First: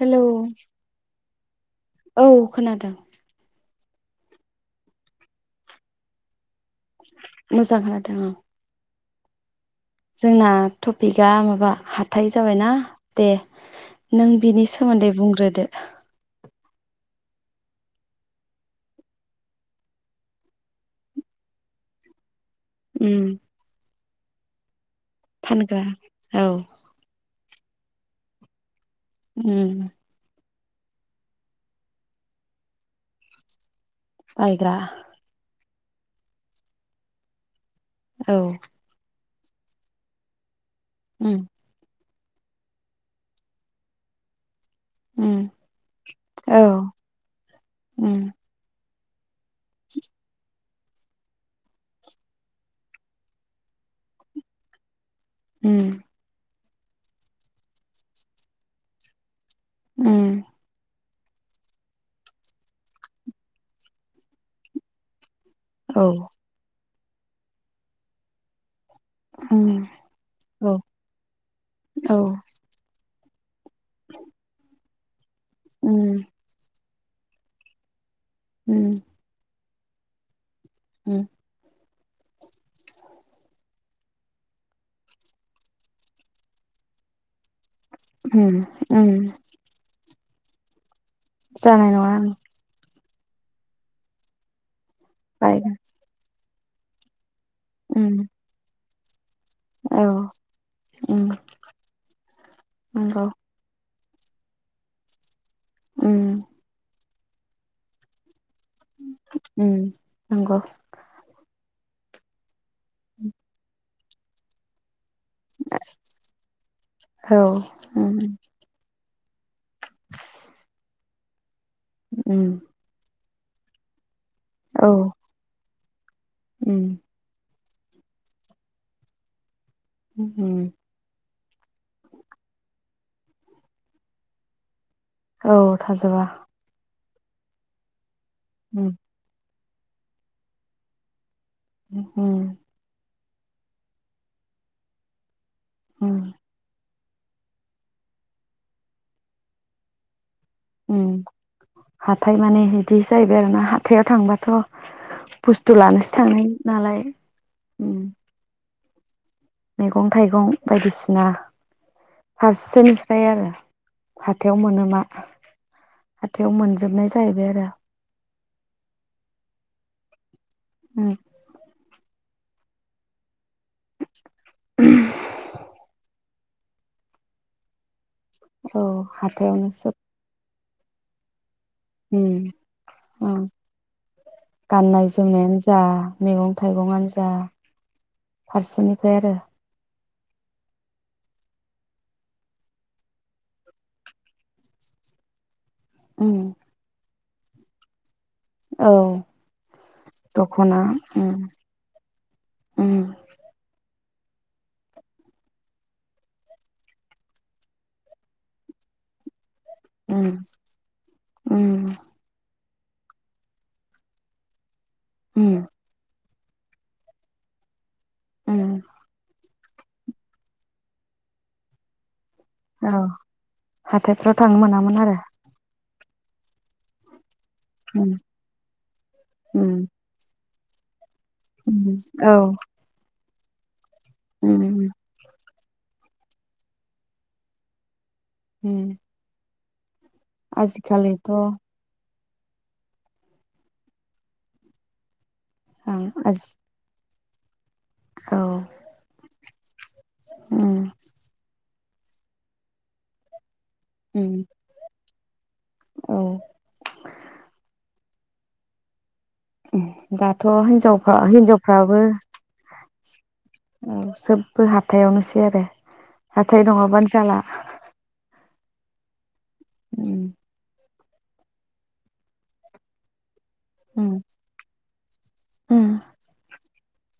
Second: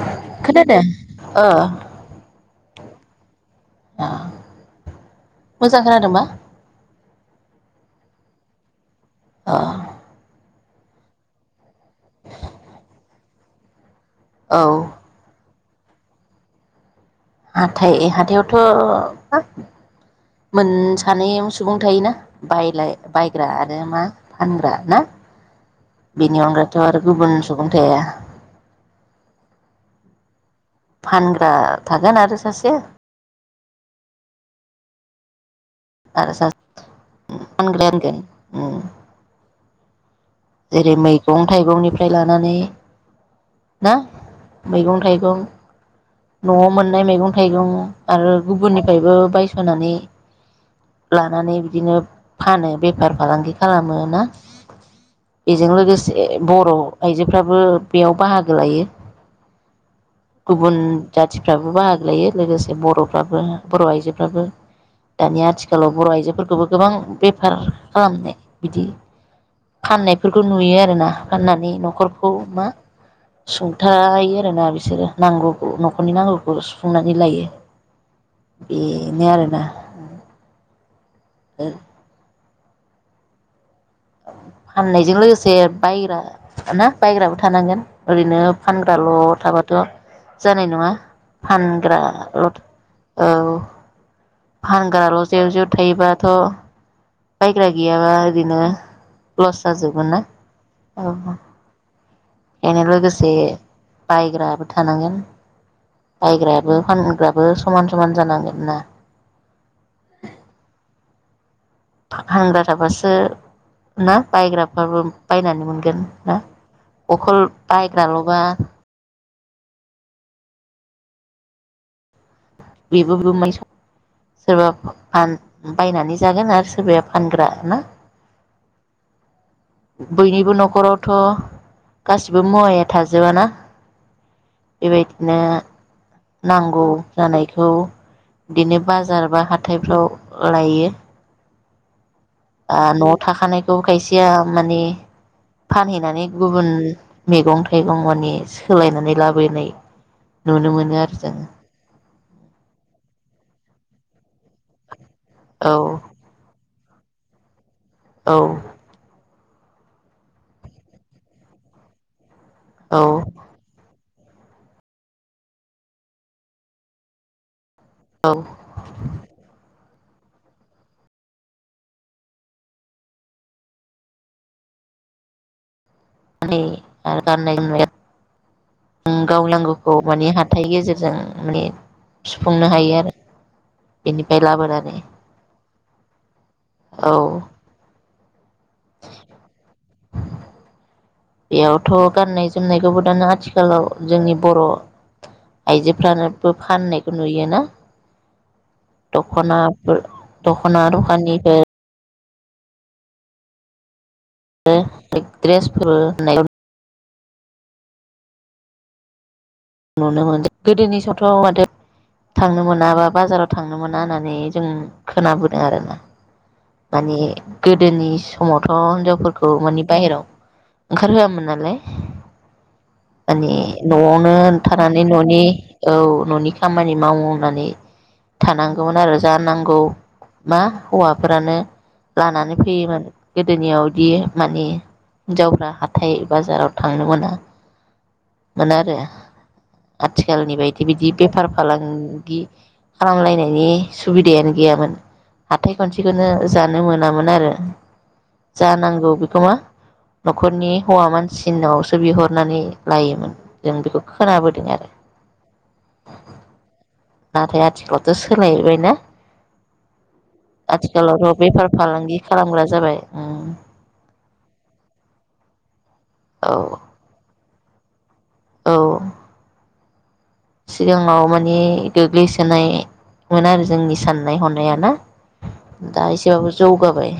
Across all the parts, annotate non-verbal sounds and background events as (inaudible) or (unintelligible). Hello खोनादों ओ औ खोनादों ओ‌ मोजां खोनादों बा मोजां खोनादों औ अ जोंना टपिकआ माबा हाथाय जाबायना दे नों औ बिनि सोमोन्दै बुंग्रोदो हाथाय हाथायावथ' हा मोन सानै सुबुं थायोना बायलाय उम बायग्रा आरो मा फानग्रा ना फानग्रा बिनि औ अनगाथ' आरो आरो गुबुन सुबुं थाया उम फानग्रा थागोन आरो सासे बायग्रा आरो सार उम फानग्रायोनगो औ उम जेरै उम मैगं थाइगंनि फ्राय लानानै ना मैगं थाइगं उम औ न'आव मोननाय मैगं थाइगं उम आरो गुबुनि फ्रायबो बायस सनानै लानानै बिदिनो फानो बेफार फालांगि खालामो ना बेजों उम लोगोसे बर' आयजोफ्राबो बेयाव बाहागो लायो उम गुबुन जाथिफ्राबो बाहागो लायो लोगोसे बर'फ्राबो बर' आइजोफ्राबो दानि आथिखालाव औ बर' आइजोफोरखौबो गोबां बेफार खालामनाय बिदि उम फाननायफोरखौ औ नुयो आरोना फाननानै औ न'खरखौ मा सुंथायो आरोना बिसोरो नांगौखौ न'खरनि उम नांगौखौ सुंनानै लायो। उम बेनो आरो ना उम ओ फाननायजों लोगोसे बायग्रा ना बायग्राबो थानांगोन ओरैनो उम फानग्राल' उम थाबाथ' जानाय नङा जानाय नङा आं फानग्राल' औ फानग्राल' जेउ जेउ बायगोन थायोबाथ' बायग्रा गियाबा उम इदिनो लस औ जाजोबगोन ना उम औ ए नंगौ लोगोसे बायग्राबो थानांगोन उम बायग्रायाबो फानग्राबो बो समान समान जानांगोन। ना उम नंगौ हांगार थाबासो ना बायग्राफ्राबो बायनानै मोनगोन ना औ अखल उम बायग्राल'बा उम बिबो बिमोन सोरबा औ फान बायनानै जागोन आरो सोरबाया फानग्रा ना बयनिबो न'खरावथ' गासिबो मुवाया' थाजोबाना बेबायदिनो औ थाजोबा नंगौ जानायखौ बिदिनो उम, बाजार बा हाथ हाथायफ्राव लायो। उम आलु थाखानायखौ खायसेया माने फानहैनानै उम, गुबुन मैगं थाइगं माने सोलायनानै लाबोनाय नुनो मोनो उ आरो जों हाथाय माने बिदि जाहैबाय आरो ना हाथायाव थांबाथ' बुस्थु लानोसो थाङो नालाय उम, औ मैगं थाइगं बायदिसिना औ फारसेनिफ्राय आरो हाथायाव मोनोमा हाथायाव मोनजोबनाय जाहैबाय आरो औ उ (inaudible) (unintelligible) औ औ गावलां हाथायावनो सोब गौखौ माने हात हाथाइ गेजेरजों माने सुफुंनो हायो आरो बेनिफ्राय लाबोनानै गाननाय जोमनायानो जा मैगं थाइगंआनो औ जा फारसेनिफ्राय आरो बेयावथ' गाननाय जोमनायखौबो दाना आथिखालाव जोंनि बर' उम, आइजोफ्रानोबो फाननाय नुयो ना औ दखनाफोर दख'ना दखानिफोर उम (unintelligible) ड्रेसफोर नुनो उम, मोनदों गोदोनि समावथ' माथो उम, थांनो मोनो मोनाबा बाजाराव थांनो मोना होननानै जों उम, खोनाबोदों आरोना माने गो गोदोनि उम। समावथ' हिनजावफोरखौ खौ माने बाहेराव ओंखार होआमोन नालाय औ माने हाथायफ्राव न'आवनो थांनो मोनामोन थानानै आरो न'नि औ न'नि खामानि मावो नानै उम थानांगौमोन आरो जानांगौ उम मा हौवा फोरानो औ लानानै फैयोमोन गोदोनियाव बि उम माने उम हिन्जावफ्रा हाथाय बाजाराव थांनो मोना मोन आरो उम आथिखालनि बायदि बिदि आजिखालिथ' बेफार फालां दि खालाम लायनायनि सुबिदायानो गैयामोन आं खान्थिखौनो आजि जानो मोन मोनामोन आरो औ जानांगौ बेखौ मा न'खरनि उम हौवा मानसिनावसो बिहरनानै लायोमोन जों बेखौ उम खोनाबोदों आरो औ नाथाय आथिखालाव दा सोलायबायना जाथ थ हिनजावफा आथिखालावथ' बेफार हिनजावफ्राबो फालांगि खालामग्रा जाबाय उम सोबबो हाथायावनो बि आरोे औ हाथाय नङाबानो जाला औ उम सिगाङाव मानि गोग्लैसोनाय मोन आरो जोंनि उम साननाय हनाया ना उम दा एसेबाबो जौगाब गय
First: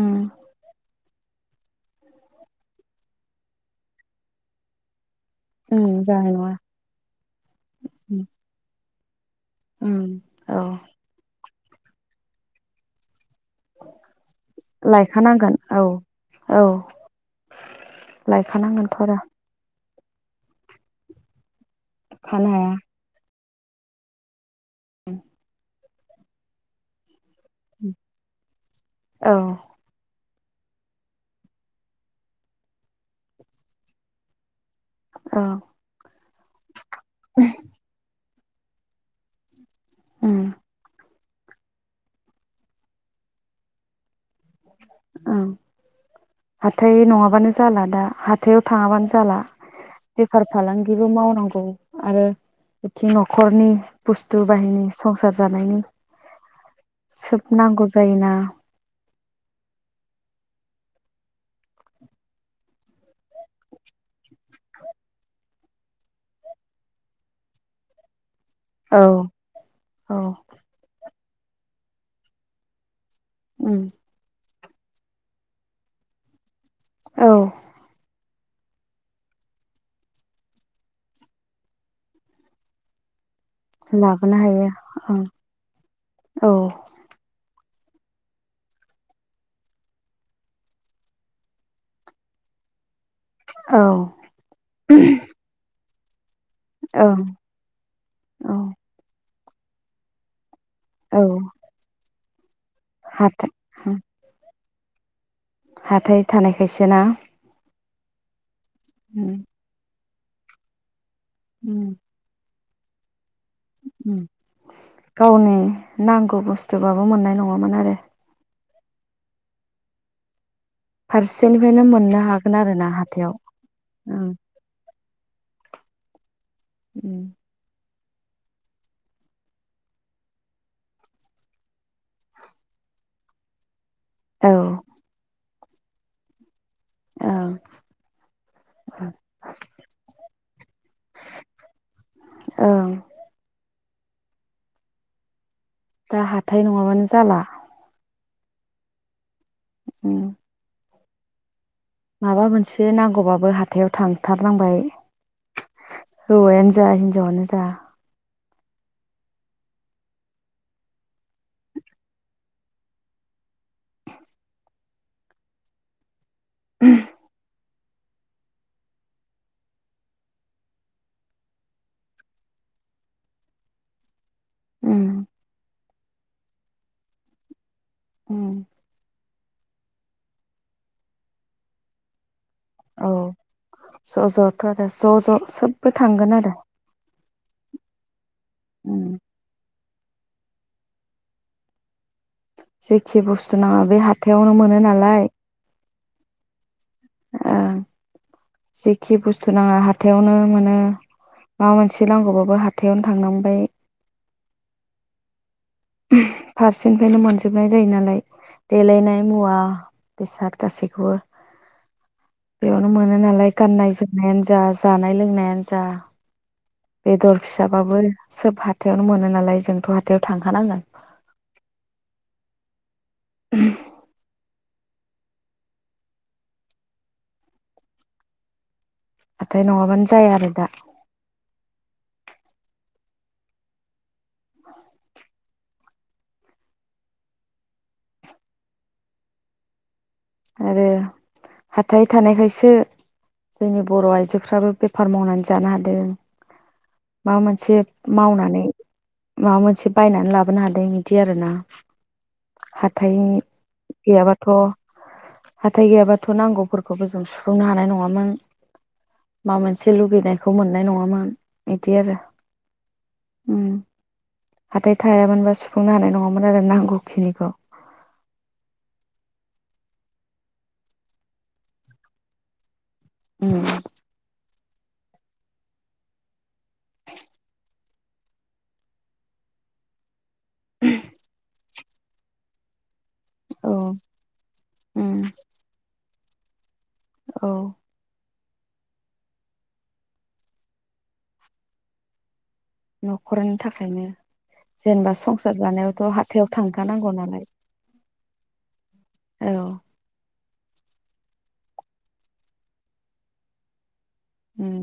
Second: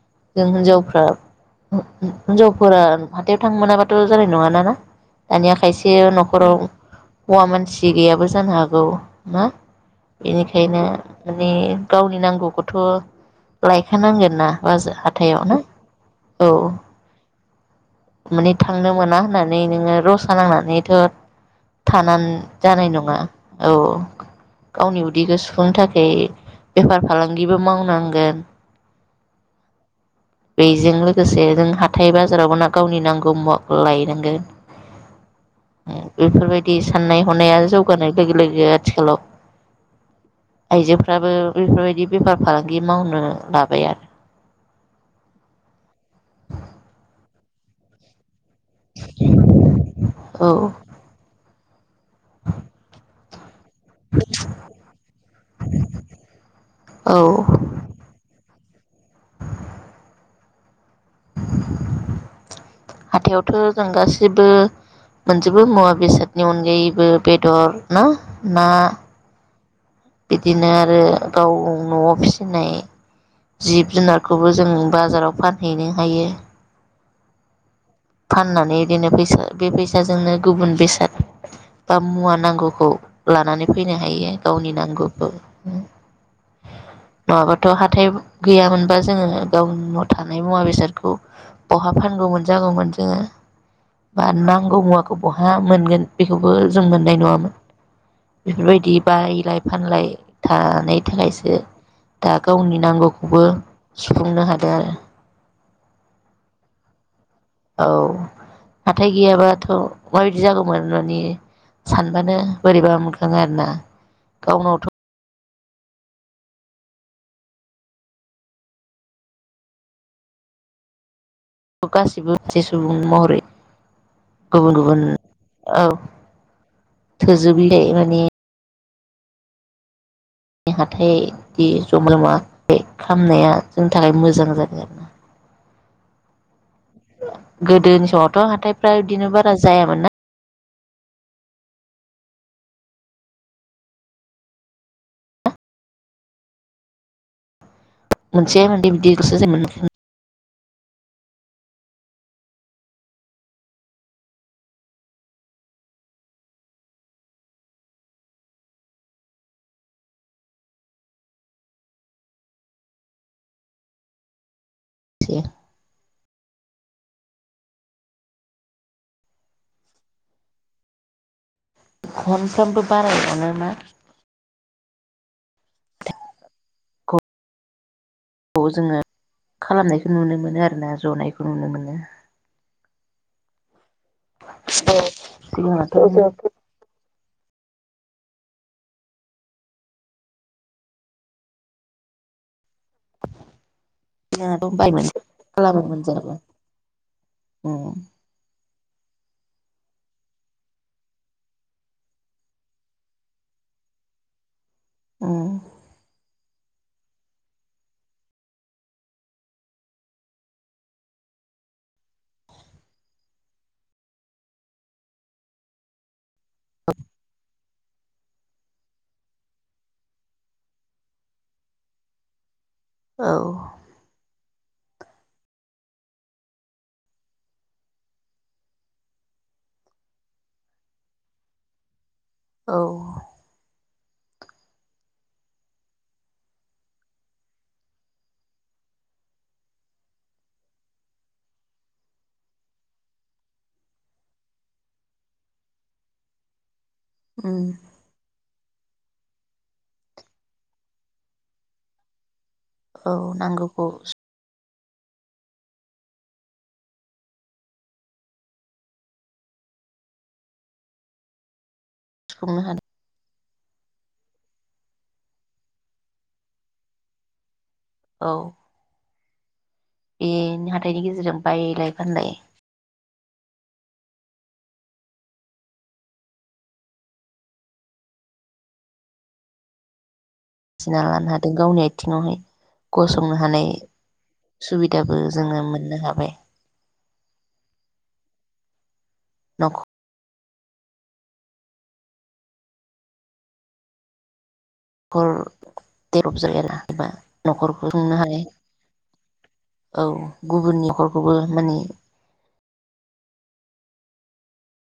उम जों हिनजावफ्रा हिनजावफोरा हाथायाव थांनो मोनाबाथ' जानाय नङाना ना दानिया उम खायसे जानाय न'खराव नङा हौवा मानसि उम गैयाबो जानो हागौ औ मा उम औ बेनिखायनो माने गावनि नांगौखौथ' लायखानांगोन ना बाजर हाथायाव लायखानांगोन ना औ औ माने थांनो लायखानांगोनथ' आरो मोना होननानै नोङो रसा नांनानैथ' थानानै थानो हाया जानाय नङा औ गावनि उदैखौ सुुंनो थाखाय बे बेफार फालांगिबो मावनांगोन औ बेजों लोगोसे जों हाथाय बाजारावबो नां गावनि नांगौ मुवा लायनांगोन औ बेफोरबायदि साननाय हनाया जौगानाय लोगो लोगो आथिखालाव उम फ्राबो बेफोरबायदि बेफार फालांगि मावनो लाबाय आरो ओं जालादा हाथ हाथायाव थाङाबानो जाला बेफार आरो फालांगिबो मावनांगौ आरो बिथिं न'खरनि बुस्थु बाहिनि संसार जानायनि औ सोब नांगौ जायोना हाथायावथ' जों गासिबो मोनजोबो मुवा बेसादनि अनगायैबो बेदर ना ना औ औ बिदिनो आरो गाव न'आव फिसिनाय उम जिब जुनारखौबो जों बाजाराव फानहैनो हायो औ फाननानै इदिनो फैसा बे फैसाजोंनो गुबुन बेसाद बा मुवा नांगौखौ लानानै फैनो हायो लाबोनो गावनि ओं नांगौबो औ नङाबा थ' हाथाय गैयामोनबा जोङो गावनाव थानाय मुवा बेसादखौ बहा फानगौमोन जागौमोन जोङो औ बा नांगौ मुवाखौ बहा मोनगोन बेखौबो जों मोननाय ओं नङामोन औ बेफोरबायदि बायलाय फानलाय थानाय औ थाखायसो दा गावनि नांगौखौबो हाथाय सुफुंनो हादों ओ हाथाय थानायखायसो ना औ हाथाय उम गैयाबाथ' मा इदि जागौमोन न नि उम सानबानो बोरैबा मोख खाङो आरोना उम गावनावथ' गावनि नांगौ बुस्थ बाबो मोननाय नङामोन आरो फारसेनिफ्रायनो मोननो गासिबो हागोन सासे आरो ना सुबुं हाथायाव महरै ओं गुबुन गुबुन औ उम थोजोबैलाय मा ने नि हाथायदि जमा लङा बे खालामनाया जोंनि थाखाय मोजां औ जाबाय आरोना ओं गोदोनि समावथ' हाथायफ्रा बिदिनो बारा जायामोन ना औ ओं दा हाथाय नङाबानो जाला मोनसेैेै बिबदि गोसो ज मोन उम माबा मोनसे नांगौबाबो हाथायाव थांथारनांबाय हौवायानो जा हिनजावानो जा (inaudible) (unintelligible) उम गु उम खालामनायखौ नुनो मोनो आरो ना जनायखौ नुनो मोनो औ ज' ज'थ' आरो ज' ज' सोबबो थांगोन सिगाङाथ' आरो उम जेखि बुस्थु नाङा बे हाथायावनो मोनो नालाय जाब ओं औ जेखि बुस्थु नाङा हाथायावनो मोनो माबा मोनसे नांगौबाबो हाथायावनो थांनांबाय उम फारसेनिफ्रायनो मोनजोबनाय जायो नालाय देलायनाय मुवा बेसाद गासैखौबो बेयावनो मोनो नालाय गाननाय जोमनायानो जा जानाय लोंनायानो जा बेदर हाबाबो सोब हाथायावनो मोनो नालाय जोंथ' हाथायाव थांखानांगोन औ नाथाय नङाबानो जाया आरो दा औ (unintelligible) आरो हाथाय थानायखायसो जोंनि बर' आइजोफ्राबो बेफार मावनानै जानो हादों माबा उम मोनसे मावनानै माबा मोनसे बायनानै लाबोनो हादों बिदि आरो ना हाथाय औ नांगौखौ गैयाबाथ' हाथाय गैयाबाथ' नांगौफोरखौबो जों सुफुंनो हानाय नङामोन माबा मोनसे लुुबैनायखौ मोननाय नङामोन आरो सुफुंनो हादों हाथाय थायामोनबा सुफुंनो हानाय नङामोन आरो नांगौखिनिखौ औ बेनो हाथाइनि गेजेरजों बायलाय फानलाय उम मिथिना लानो हादों गावनि थिङाव हाय गसंनो हानाय औ सुबिदाबो उम जोङो मोननो हाबाय औ नख न'खरनि थाखायनो जेनेबा नर संसार जानायावथ' देरब हाथायाव जायलाबा थांखानांगौ नालाय न'खरखौ खुंनो हानाय औ औ गुबुननि नखरखौबो माने उम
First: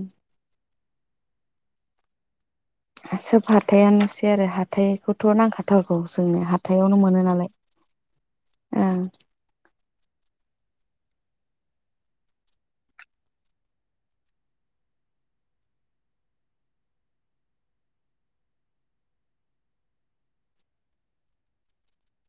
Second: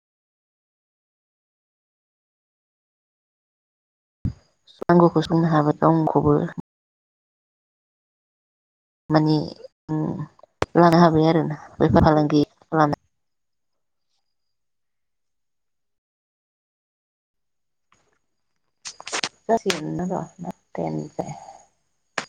सोब हाथायानोसै बे आरो नांगौखौ हाथायखौथ' सुफुंनो हाबाय नांखाथारगौ गावनिखौबो जोंनो हाथायावनो मोनो नालाय (unintelligible) मानि उम लानो हाबाय आरोना बेफार फालांगि लानो जासिगोन थ'र' (unintelligible)